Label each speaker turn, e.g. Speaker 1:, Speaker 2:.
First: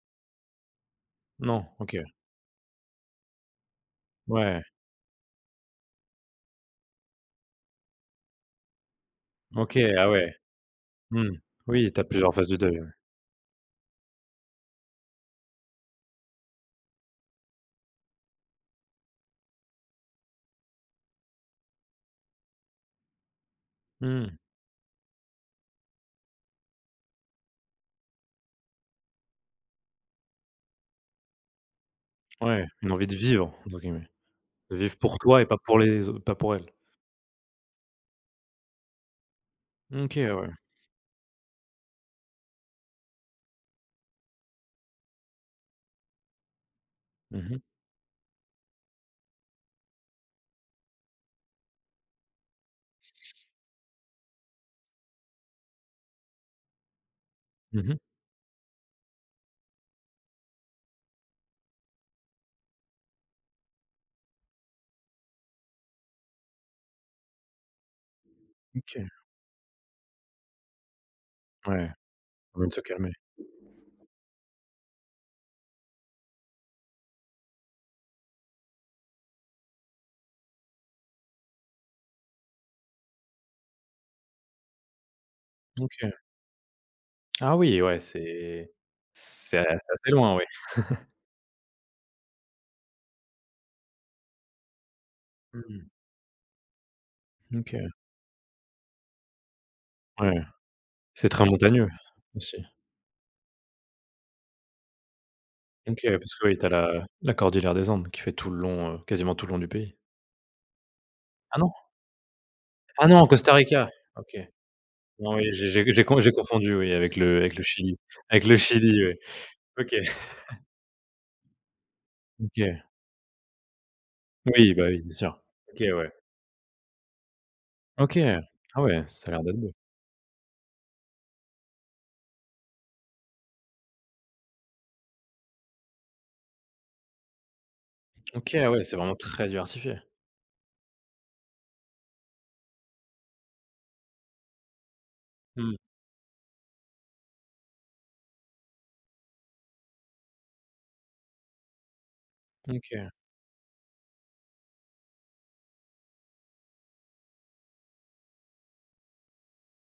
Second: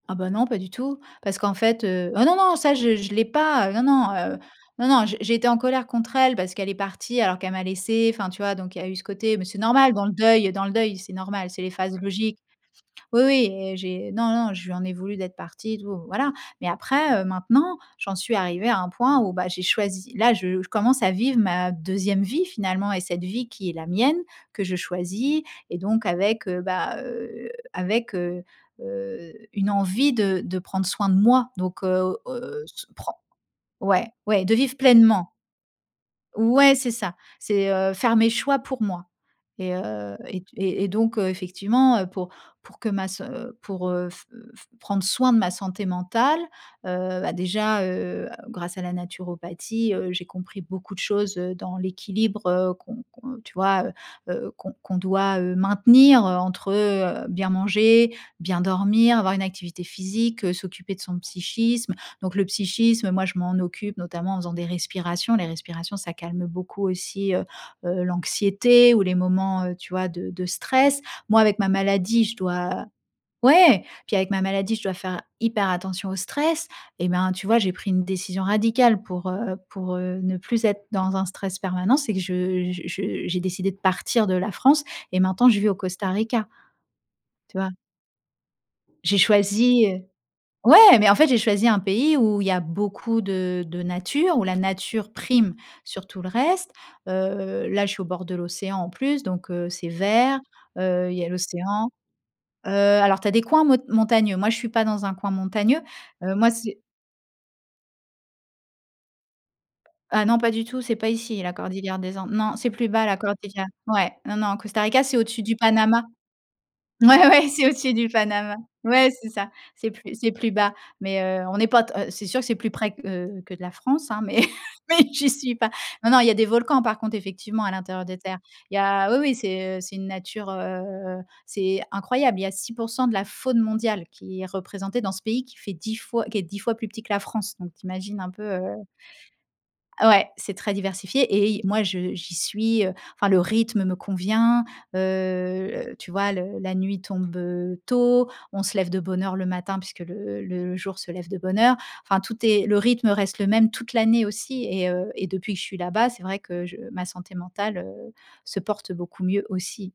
Speaker 1: Ah bah, non, pas du tout. Parce qu'en
Speaker 2: Non,
Speaker 1: fait,
Speaker 2: OK.
Speaker 1: heu oh, non, non, ça je je l'ai pas. Non non, heu,
Speaker 2: Ouais.
Speaker 1: non non, j j'étais en colère contre elle parce qu'elle est partie alors qu'elle m'a laissée enfin, tu vois? Donc il y a eu ce côté mais c'est
Speaker 2: OK,
Speaker 1: normal dans
Speaker 2: ah
Speaker 1: le
Speaker 2: ouais.
Speaker 1: deuil dans le deuil, c'est
Speaker 2: Mmh.
Speaker 1: normal, c'est les
Speaker 2: Oui
Speaker 1: phases
Speaker 2: tu as plusieurs
Speaker 1: logiques.
Speaker 2: phases de deuil, ouais.
Speaker 1: Oui, oui et j'ai non non, je lui en ai voulu d'être partie et tout, voilà. Mais après, heu, maintenant j'en suis arrivée à un point où, bah, j'ai choisi là je je commence à vivre ma 2e vie, finalement et cette vie qui est la mienne
Speaker 2: Mmh.
Speaker 1: que je choisis et donc avec, heu, bah, heu, avec, heu, heu, une envie de de prendre soin de moi donc heu, heu,
Speaker 2: Ouais,
Speaker 1: s
Speaker 2: une «envie
Speaker 1: pren
Speaker 2: de vivre», entre guillemets.
Speaker 1: ouais, ouais, de vivre
Speaker 2: De vivre pour
Speaker 1: pleinement.
Speaker 2: toi et pas pour les au pas pour elle.
Speaker 1: Ouais, c'est ça, c'est, heu, faire mes choix pour moi et heu
Speaker 2: OK
Speaker 1: et
Speaker 2: ouais.
Speaker 1: et et donc, heu, effectivement, heu, pour pour que ma s pour, heu, f f prendre soin de ma santé mentale, heu, bah,
Speaker 2: Mmh mh.
Speaker 1: déjà, heu, grâce à la naturopathie, heu, j'ai compris beaucoup de choses, heu, dans l'équilibre qu'on qu'on tu vois, heu, heu, qu'on qu'on doit, heu, maintenir, heu, entre, heu, bien
Speaker 2: Mmh mh.
Speaker 1: manger, bien dormir, avoir une activité physique, s'occuper de son psychisme. Donc le psychisme, moi je m'en occupe notamment en faisant des respirations. Les respirations ça calme beaucoup aussi, heu, heu, l'anxiété ou
Speaker 2: OK.
Speaker 1: les moments, heu, tu vois, de de stress. Moi avec ma
Speaker 2: Ouais,
Speaker 1: maladie, je dois
Speaker 2: envie de se calmer.
Speaker 1: ouais, puis avec ma maladie, je dois faire hyper attention au stress. Et ben, tu vois, j'ai pris une décision radicale pour, heu, pour, heu, ne plus être dans un stress permanent, c'est que je je je j'ai décidé de partir de la France et maintenant je vis au Costa
Speaker 2: OK.
Speaker 1: Rica.
Speaker 2: Ah
Speaker 1: Tu vois?
Speaker 2: oui, ouais, c'est
Speaker 1: J'ai
Speaker 2: c'est a c'est
Speaker 1: choisi heu,
Speaker 2: assez loin, ouais.
Speaker 1: ouais, mais en fait, j'ai choisi un pays où il y a beaucoup de de nature, où la nature prime
Speaker 2: Mmh mh.
Speaker 1: sur tout le reste. Heu, là, je
Speaker 2: OK.
Speaker 1: suis au bord de l'océan en plus, donc heu, c'est vert,
Speaker 2: Ouais,
Speaker 1: heu, il y
Speaker 2: c'est
Speaker 1: a
Speaker 2: très montagneux
Speaker 1: l'océan.
Speaker 2: aussi.
Speaker 1: Heu, alors, tu as des coins mont montagneux. Moi, je ne suis pas dans un coin montagneux.
Speaker 2: OK parce
Speaker 1: Heu,
Speaker 2: que
Speaker 1: moi,
Speaker 2: oui, tu as
Speaker 1: c'est
Speaker 2: la la cordillère des Andes qui fait tout le long, heu, quasiment tout le long du pays.
Speaker 1: Ah non, pas du tout, c'est pas ici la
Speaker 2: Ah non?
Speaker 1: cordillère des Andes. Non, c'est plus bas
Speaker 2: Ah
Speaker 1: la
Speaker 2: non, Costa
Speaker 1: cordillère.
Speaker 2: Rica,
Speaker 1: Ouais, non,
Speaker 2: OK.
Speaker 1: non, Costa Rica, c'est
Speaker 2: Non,
Speaker 1: au-dessus
Speaker 2: oui,
Speaker 1: du
Speaker 2: j'ai j'ai c
Speaker 1: Panama.
Speaker 2: j'ai con j'ai confondu, oui, avec
Speaker 1: Ouais,
Speaker 2: le
Speaker 1: ouais,
Speaker 2: avec le
Speaker 1: c'est au dessus
Speaker 2: Chili.
Speaker 1: du
Speaker 2: Avec
Speaker 1: Panama.
Speaker 2: le Chili,
Speaker 1: Ouais,
Speaker 2: oui,
Speaker 1: c'est ça. C'est
Speaker 2: OK.
Speaker 1: plus c'est plus bas, mais heu, on n'est pas t heu, c'est sûr que c'est plus
Speaker 2: OK.
Speaker 1: près q heu, que de la France, hein, mais
Speaker 2: Oui bah,
Speaker 1: mais
Speaker 2: oui, bien
Speaker 1: j'y
Speaker 2: sûr.
Speaker 1: suis pas.
Speaker 2: OK,
Speaker 1: Non,
Speaker 2: ouais.
Speaker 1: non, il y a des volcans, par contre, effectivement à l'intérieur des
Speaker 2: OK,
Speaker 1: terres. Il y
Speaker 2: ah ouais,
Speaker 1: a oui,
Speaker 2: ça a
Speaker 1: oui,
Speaker 2: l'air d'être beau.
Speaker 1: c'est, heu, c'est une nature, heu, c'est incroyable. Il y a 6 % de la faune mondiale qui est représentée dans ce pays qui fait 10 fois qui est 10 fois plus petit que la France. Donc tu imagines un peu,
Speaker 2: OK
Speaker 1: heu
Speaker 2: ouais, c'est vraiment très diversifié.
Speaker 1: Ouais, c'est très diversifié et i moi, je j'y suis, heu, enfin le rythme me convient,
Speaker 2: Mmh.
Speaker 1: heu, tu vois le la nuit tombe, heu, tôt, on se lève de bonne heure le matin puisque le le jour se lève de bonne heure. Enfin tout est le rythme
Speaker 2: OK.
Speaker 1: reste le même toute l'année aussi et heu et depuis que je suis là-bas, c'est vrai que je ma santé mentale, heu, se porte beaucoup mieux aussi.